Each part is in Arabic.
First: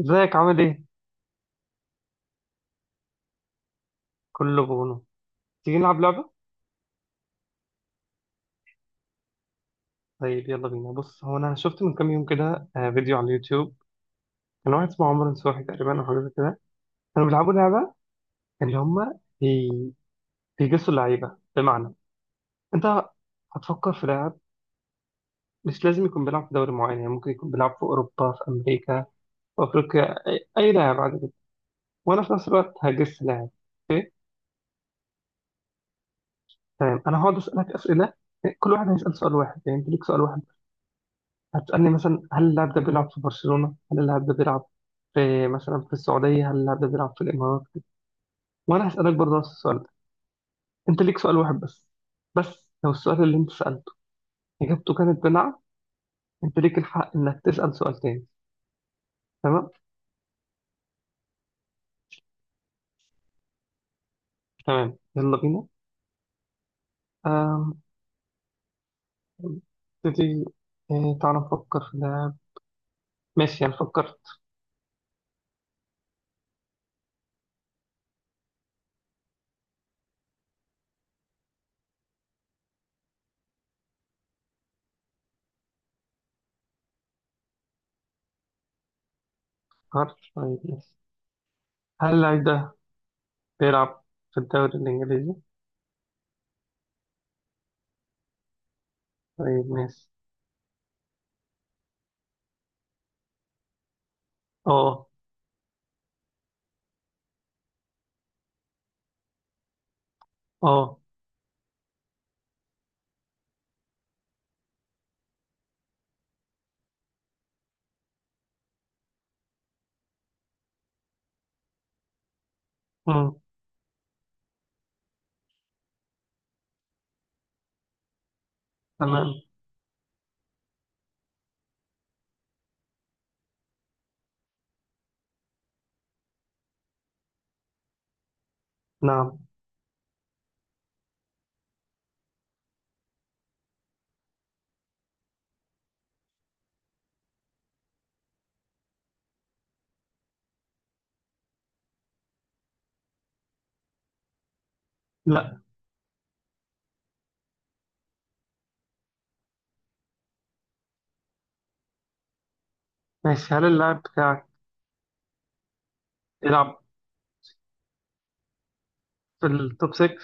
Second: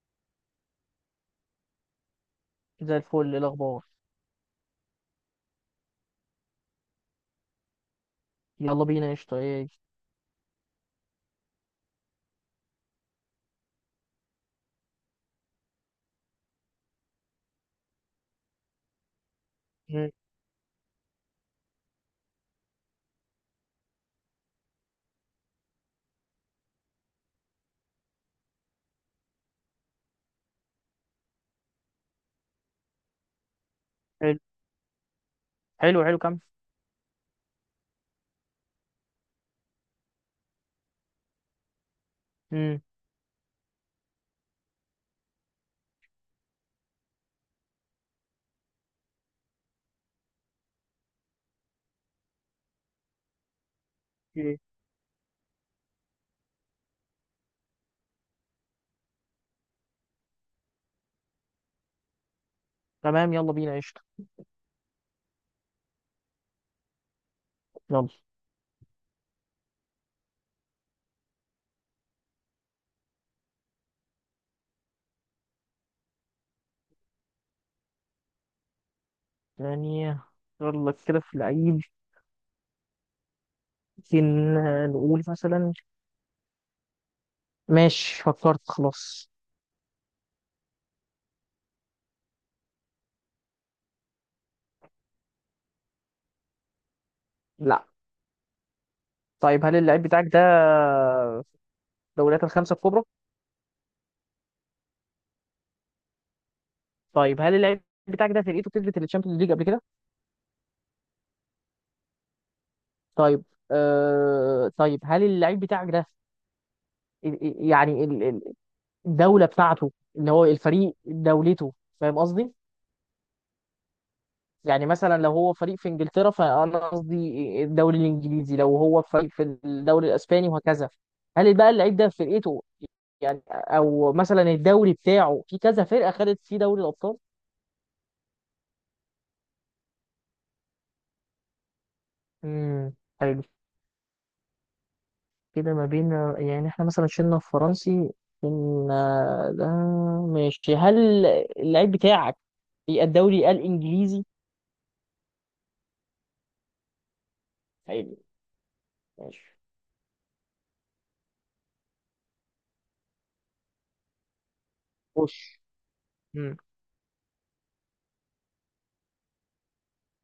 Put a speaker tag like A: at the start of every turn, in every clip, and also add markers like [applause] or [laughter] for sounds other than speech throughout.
A: ازيك؟ عامل ايه؟
B: زي الفل، إيه الأخبار؟
A: كله بونو. تيجي نلعب لعبة؟
B: يلا بينا قشطة. إيه؟
A: طيب يلا بينا. بص، هو انا شفت من كام يوم كده فيديو على اليوتيوب. كان واحد اسمه عمر نصوحي تقريبا او حاجة زي كده. كانوا بيلعبوا لعبة، اللي هم بي...
B: مم.
A: بيجسوا اللعيبة. بمعنى، انت هتفكر في لاعب، مش لازم يكون بيلعب في دوري معين، يعني ممكن يكون بيلعب في اوروبا، في امريكا، في افريقيا، أي لاعب عادي جدا. وانا في نفس الوقت هجس لاعب. اوكي.
B: حلو. حلو.
A: تمام، انا هقعد اسالك اسئلة. كل واحد هيسال سؤال واحد، يعني انت ليك سؤال واحد. هتسألني مثلا: هل اللاعب ده
B: مم.
A: بيلعب في برشلونة؟ هل اللاعب ده بيلعب في مثلا في السعودية؟ هل اللاعب ده بيلعب في الإمارات؟ وأنا هسألك برضه نفس السؤال ده. أنت ليك سؤال واحد بس، بس لو السؤال اللي أنت سألته
B: ايه،
A: إجابته كانت بنعم، أنت ليك الحق إنك تسأل سؤال تاني. تمام؟
B: تمام، يلا بينا قشطة.
A: تمام، يلا بينا. آم،
B: يلا.
A: نبتدي. تعالى نفكر في اللاعب. ماشي، أنا فكرت.
B: يعني يلا كده في العيد ممكن نقول مثلا. ماشي، فكرت خلاص.
A: فكرت، طيب ماشي. هل اللاعب ده بيلعب في الدوري الإنجليزي؟
B: لا. طيب،
A: طيب
B: هل اللعيب
A: ماشي.
B: بتاعك ده دوريات الخمسة الكبرى؟
A: أه.
B: طيب، هل اللعيب بتاعك ده فرقته كسبت الشامبيونز ليج قبل كده؟
A: أه.
B: طيب. طيب، هل اللعيب بتاعك ده ال- ال- يعني ال- ال- الدولة بتاعته اللي هو الفريق دولته، فاهم قصدي؟
A: مم.
B: يعني مثلا لو هو فريق في انجلترا فانا قصدي الدوري الانجليزي، لو هو فريق
A: تمام.
B: في الدوري الاسباني وهكذا. هل بقى اللعيب ده في فرقته، يعني او مثلا الدوري بتاعه في كذا فرقه خدت فيه دوري الابطال؟
A: نعم.
B: امم حلو. كده ما بين، يعني احنا مثلا شلنا الفرنسي، شلنا ده. ماشي، هل اللعيب بتاعك في الدوري الانجليزي؟
A: لا.
B: حلو، ماشي.
A: ماشي، هل اللاعب بتاعك
B: خش. امم
A: بيلعب في التوب 6؟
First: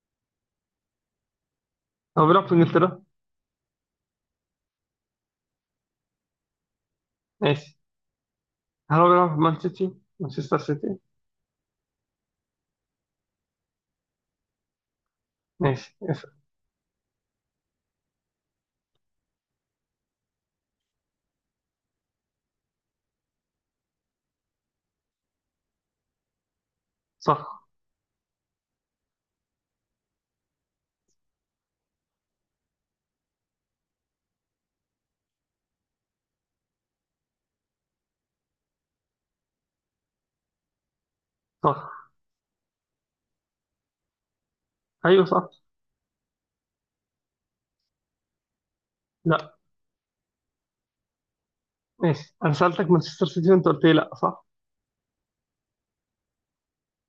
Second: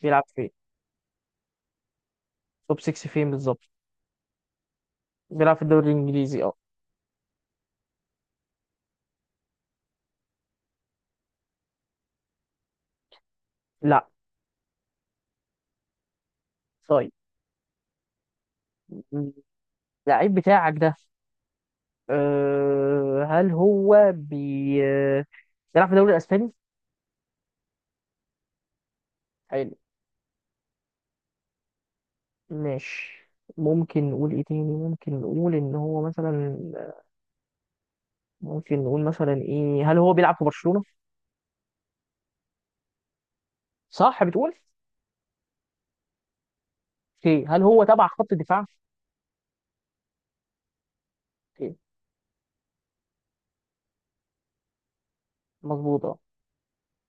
B: بيلعب فين؟
A: هو بيلعب في
B: توب
A: انجلترا.
B: 6 فين بالظبط؟ بيلعب في الدوري الانجليزي، اه؟
A: ماشي، هل هو بيلعب في مان سيتي، مانشستر سيتي؟
B: لا.
A: ماشي، اسأل.
B: طيب، اللعيب بتاعك ده، أه، هل هو بي آه، بيلعب في الدوري الاسباني؟
A: صح.
B: حلو، ماشي. ممكن نقول ايه تاني، ممكن نقول ان هو مثلا، ممكن نقول مثلا ايه، هل هو بيلعب في برشلونة؟
A: صح.
B: صح، بتقول؟
A: ايوه صح.
B: اوكي، هل هو تبع خط الدفاع؟
A: لا.
B: اوكي.
A: ماشي، انا سألتك مانشستر سيتي وانت قلت لي لا، صح؟
B: مظبوط، اه.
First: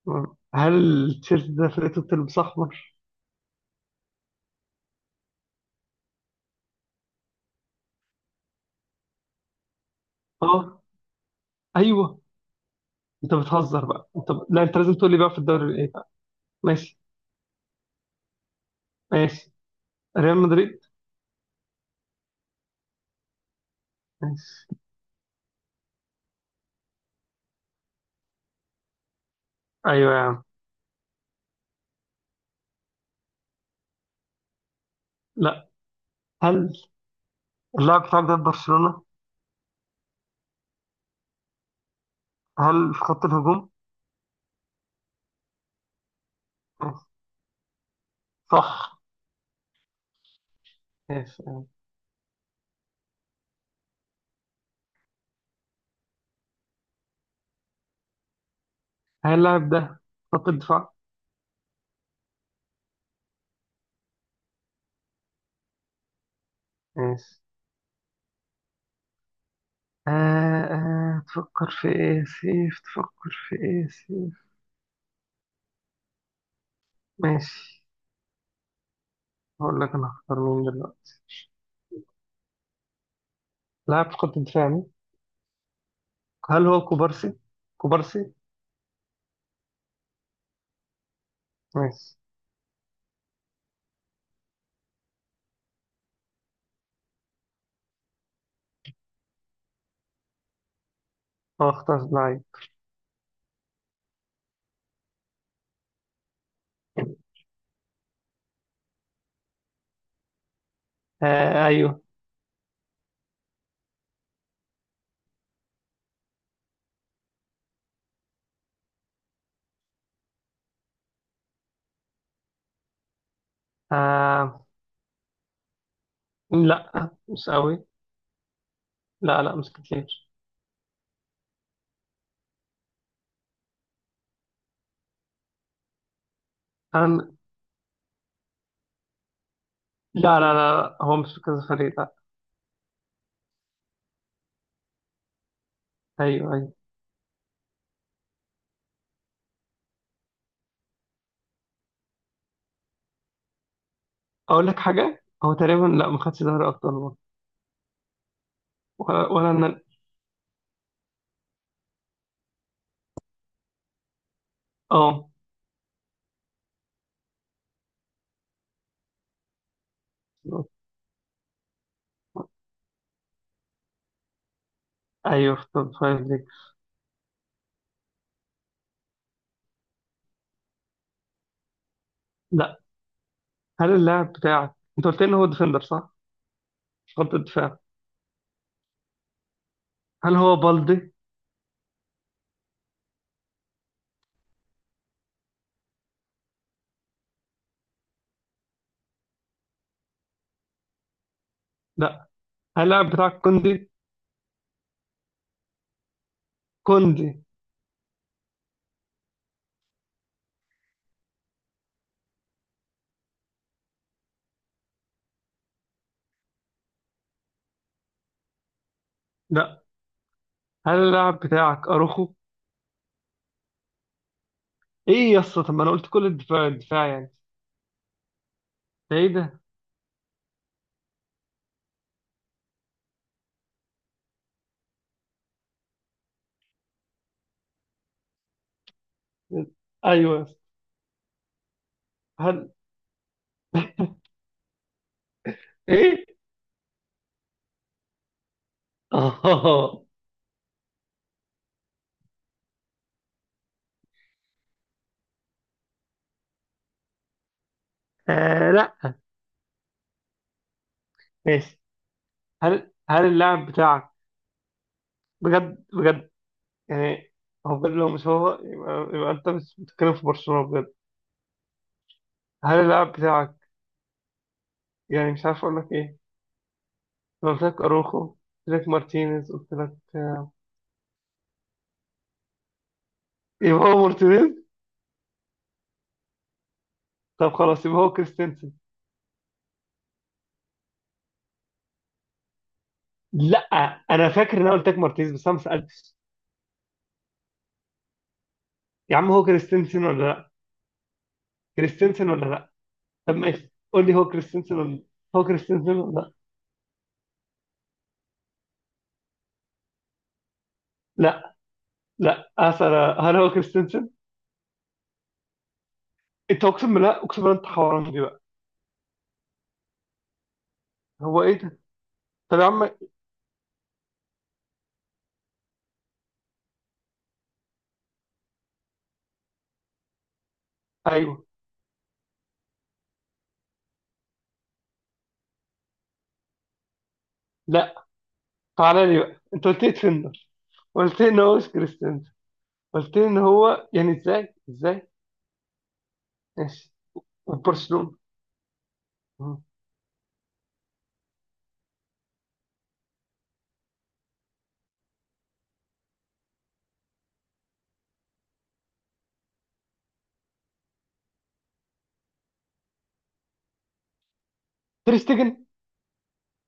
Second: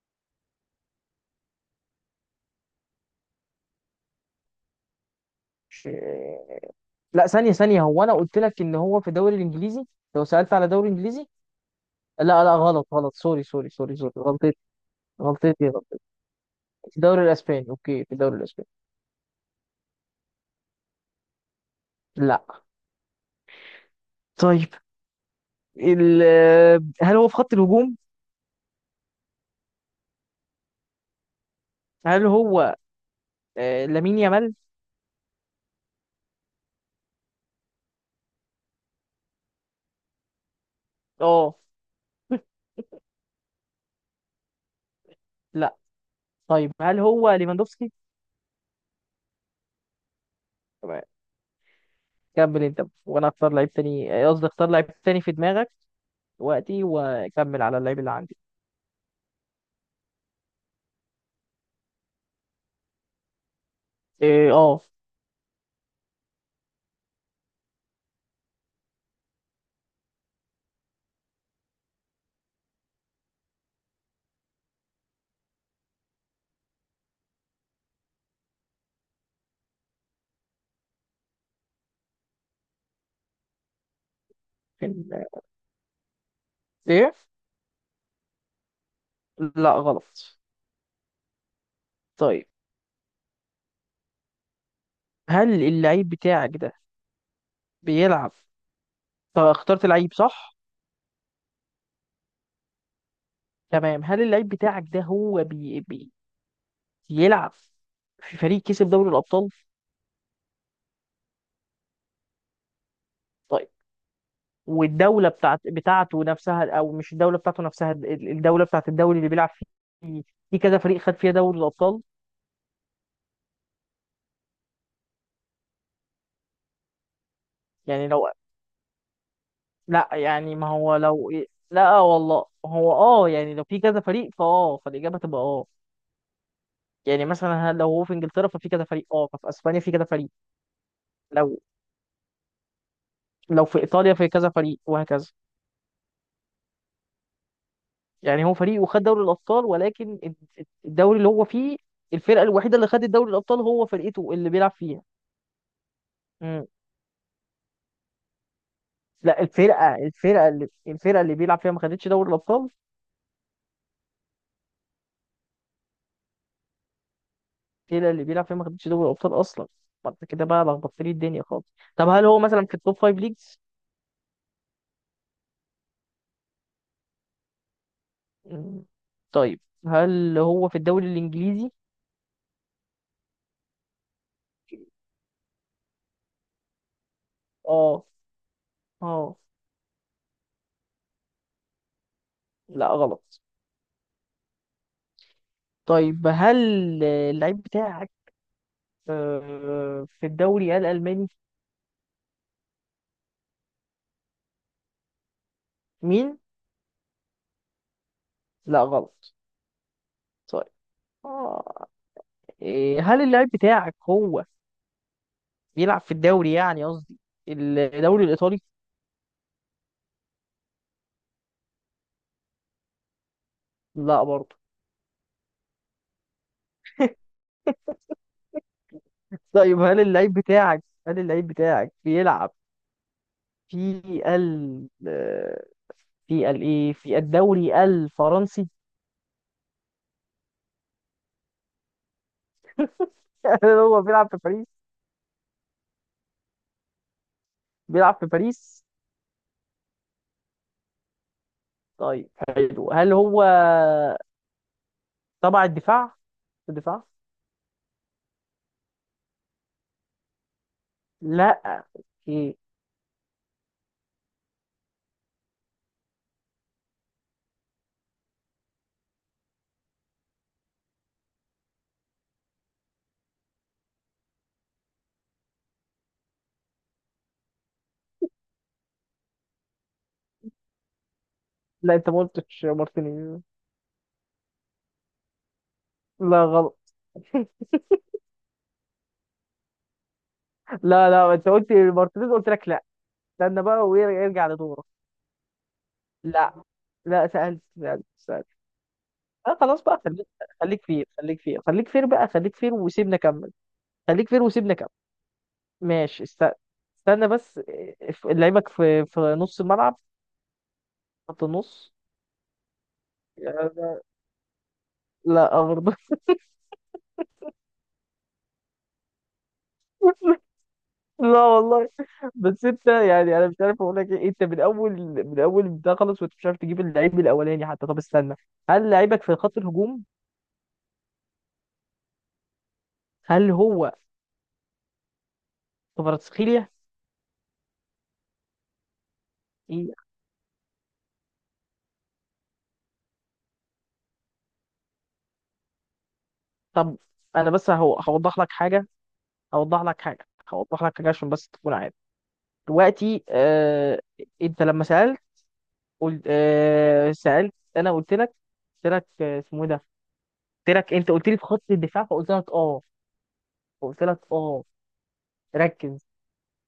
A: مم. هل التيشيرت ده فرقته بتلبس احمر؟
B: مش- لا، ثانية ثانية، هو انا قلت لك ان هو في الدوري الانجليزي؟ لو سألت على
A: اه.
B: الدوري الانجليزي.
A: ايوه.
B: لا لا، غلط غلط،
A: انت
B: سوري سوري
A: بتهزر
B: سوري
A: بقى،
B: سوري،
A: انت
B: غلطتي
A: لا، انت لازم تقول لي بقى في
B: غلطتي
A: الدوري ايه
B: غلطتي.
A: بقى.
B: في
A: ماشي.
B: الدوري الاسباني، اوكي، في الدوري الاسباني.
A: ماشي، ريال مدريد.
B: لا.
A: ماشي.
B: طيب، ال... هل هو في خط الهجوم؟
A: ايوه يا عم.
B: هل هو لامين يامال؟
A: لا، هل اللاعب بتاعك ده في برشلونة؟
B: اه.
A: هل في خط الهجوم؟
B: لا. طيب، هل
A: ماشي.
B: هو ليفاندوفسكي؟
A: صح.
B: تمام.
A: ماشي.
B: كمل انت، وانا اختار لعيب تاني، قصدي اختار لعيب تاني في دماغك دلوقتي، وكمل على اللعيب اللي عندي.
A: هل اللاعب ده خط الدفاع؟
B: ايه، اه.
A: ماشي. آه. آه، تفكر في ايه سيف؟ تفكر في ايه سيف؟ ماشي، هقول لك انا هختار مين دلوقتي. لاعب في خط الدفاع مين؟
B: كان- آه،
A: هل هو
B: ايه.
A: كوبارسي؟ كوبارسي.
B: لا، غلط.
A: ماشي.
B: طيب، هل اللعيب بتاعك ده بيلعب، طب اخترت لعيب صح؟
A: هو اختار لاعب.
B: تمام، هل اللعيب بتاعك ده هو بيلعب في فريق كسب دوري الابطال؟
A: آه ايوه.
B: طيب. والدولة بتاعت بتاعته نفسها، او مش الدولة بتاعته نفسها، الدولة بتاعت الدوري اللي بيلعب فيه، في كذا فريق خد فيها دوري الأبطال؟
A: آه، لا مش قوي.
B: يعني لو،
A: لا لا، مش
B: لا
A: كتير.
B: يعني ما هو لو، لا والله، هو اه يعني لو في كذا فريق فاه، فالإجابة تبقى اه. يعني
A: أنا،
B: مثلا لو هو في انجلترا ففي كذا فريق اه، ففي اسبانيا في كذا فريق،
A: لا لا لا، هو مش في
B: لو
A: كذا فريق، لا.
B: لو في ايطاليا في كذا فريق، وهكذا.
A: ايوه ايوه.
B: يعني هو فريق وخد دوري الابطال، ولكن الدوري اللي هو فيه، الفرقه الوحيده اللي خدت دوري الابطال هو فرقته اللي
A: اقول
B: بيلعب
A: لك
B: فيها.
A: حاجه، هو تقريبا لا، ما خدش دوري ابطال برضه. ولا
B: لا،
A: ولا انا.
B: الفرقه اللي الفرقه اللي بيلعب فيها ما خدتش دوري الابطال.
A: اه.
B: الفرقه اللي بيلعب فيها ما خدتش دوري الابطال اصلا. ما انت كده بقى لخبطت لي الدنيا خالص. طب هل هو مثلا في التوب فايف ليجز؟
A: ايوه، في توب فايف.
B: مم. طيب، هل هو في الدوري الانجليزي؟
A: لا. هل اللاعب بتاعك انت قلت ان هو ديفندر، صح؟ خط الدفاع.
B: اه، اه.
A: هل هو بالدي؟
B: لا، غلط. طيب، هل اللعيب بتاعك في الدوري الالماني؟
A: لا. هل اللاعب بتاعك كوندي؟
B: مين؟
A: كوندي.
B: لا، غلط. طيب، اه، إيه، هل اللعيب بتاعك هو بيلعب في الدوري، يعني قصدي الدوري الايطالي؟
A: لا. هل اللاعب بتاعك اروخو؟
B: لا برضه.
A: ايه يا اسطى، طب ما انا قلت كل الدفاع، الدفاع يعني، ده ايه ده؟
B: طيب، هل اللعيب بتاعك بيلعب في ال آه، في ال ايه، في الدوري الفرنسي؟
A: ايوه يا اسطى. هل؟
B: [laughs] هل هو بيلعب في باريس؟
A: ايه؟
B: بيلعب في باريس.
A: [laughs] اه.
B: طيب، حلو. هل هو تبع الدفاع، في الدفاع؟
A: لا.
B: لا.
A: ماشي.
B: اوكي.
A: هل اللاعب بتاعك، بجد بجد يعني، هو بجد؟ لو مش هو، يبقى انت مش بتتكلم في برشلونة بجد. هل اللاعب بتاعك، يعني مش عارف اقول لك ايه، أنا قلت لك أروخو، قلت لك مارتينيز، قلت لك
B: لا انت ما قلتش مارتينيز.
A: يبقى هو مارتينيز.
B: لا، غلط. [laughs]
A: طب خلاص، يبقى هو كريستنسن.
B: لا لا، انت قلت مارتينيز، قلت لك لا.
A: لا.
B: استنى بقى
A: أنا
B: ويرجع
A: فاكر إن أنا
B: لدوره.
A: قلت لك مارتينيز بس أنا ما سألتش.
B: لا، لا سألت سألت سألت.
A: يا عم، هو
B: اه خلاص بقى،
A: كريستنسن ولا
B: خليك،
A: لا؟
B: خليك فير خليك فير خليك فير بقى،
A: كريستنسن ولا
B: خليك
A: لا؟
B: فير وسيبنا
A: طب
B: كمل.
A: ماشي، قول لي هو
B: خليك فير وسيبنا
A: كريستنسن
B: كمل.
A: ولا. هو كريستنسن ولا
B: ماشي.
A: لا؟
B: استنى بس، لعيبك في نص الملعب؟ خط
A: لا
B: النص.
A: لا أسأل، هل هو
B: [laughs] لا.
A: كريستنسن؟
B: لا، برضه. [laughs]
A: أنت، أقسم بالله أقسم بالله، أنت حوران دي بقى.
B: لا
A: هو إيه ده؟
B: والله.
A: طب يا
B: بس انت
A: عم.
B: يعني، انا مش عارف اقول لك ايه، انت من اول، من اول ده خلص وانت مش عارف تجيب اللعيب الاولاني حتى. طب استنى، هل لعيبك في خط الهجوم؟
A: أيوه.
B: هل هو كفاراتسخيليا؟
A: لا. تعالى لي بقى، أنت قلت لي
B: ايه.
A: ديفندر، قلت لي إن هو مش كريستنسن، قلت لي إن هو، يعني إزاي إزاي. ماشي.
B: طب انا بس، هو
A: برشلونة.
B: هوضح لك حاجه، هوضح لك حاجه، هوضح لك حاجه عشان بس تكون عارف. دلوقتي انت لما سألت، قلت سألت، انا قلت لك، قلت لك اسمه ايه ده، قلت لك، انت قلت لي في خط الدفاع فقلت لك اه، قلت لك اه،
A: تير شتيجن.
B: ركز.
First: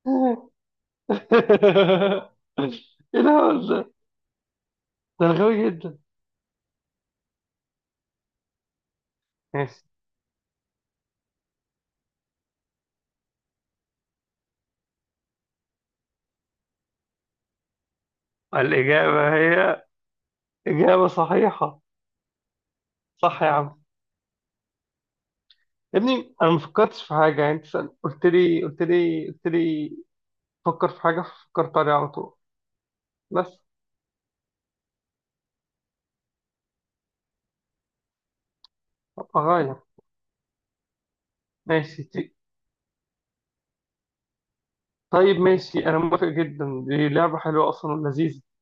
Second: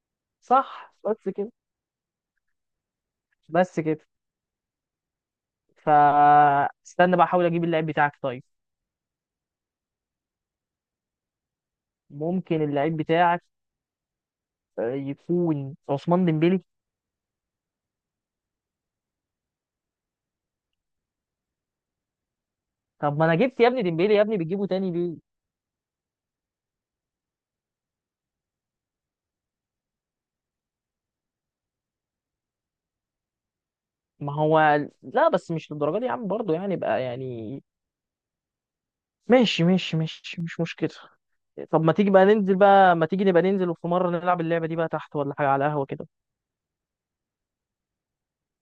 A: [laughs]
B: صح بس كده،
A: ايه الهبل
B: بس
A: ده.
B: كده.
A: ده أنا غبي جدا.
B: فاستنى بقى احاول اجيب اللعيب بتاعك. طيب،
A: ماشي.
B: ممكن اللعيب بتاعك يكون عثمان ديمبلي؟
A: الإجابة هي إجابة صحيحة.
B: طب ما انا
A: صح يا
B: جبت يا
A: عم.
B: ابني ديمبلي، يا ابني بتجيبه تاني ليه؟
A: يا ابني أنا ما فكرتش في حاجة يعني، أنت قلت لي، قلت لي، قلت لي فكر في حاجة، فكرت عليها على طول بس.
B: ما هو، لا بس مش للدرجه دي يا عم، برضه يعني، بقى يعني.
A: أبقى
B: ماشي
A: غايب.
B: ماشي ماشي، مش مشكله. طب ما
A: ماشي
B: تيجي بقى ننزل بقى، ما تيجي نبقى ننزل وفي مرة نلعب اللعبة دي بقى تحت ولا
A: طيب،
B: حاجة على
A: ماشي،
B: قهوة
A: أنا
B: كده.
A: موافق جدا، دي لعبة حلوة أصلا ولذيذة.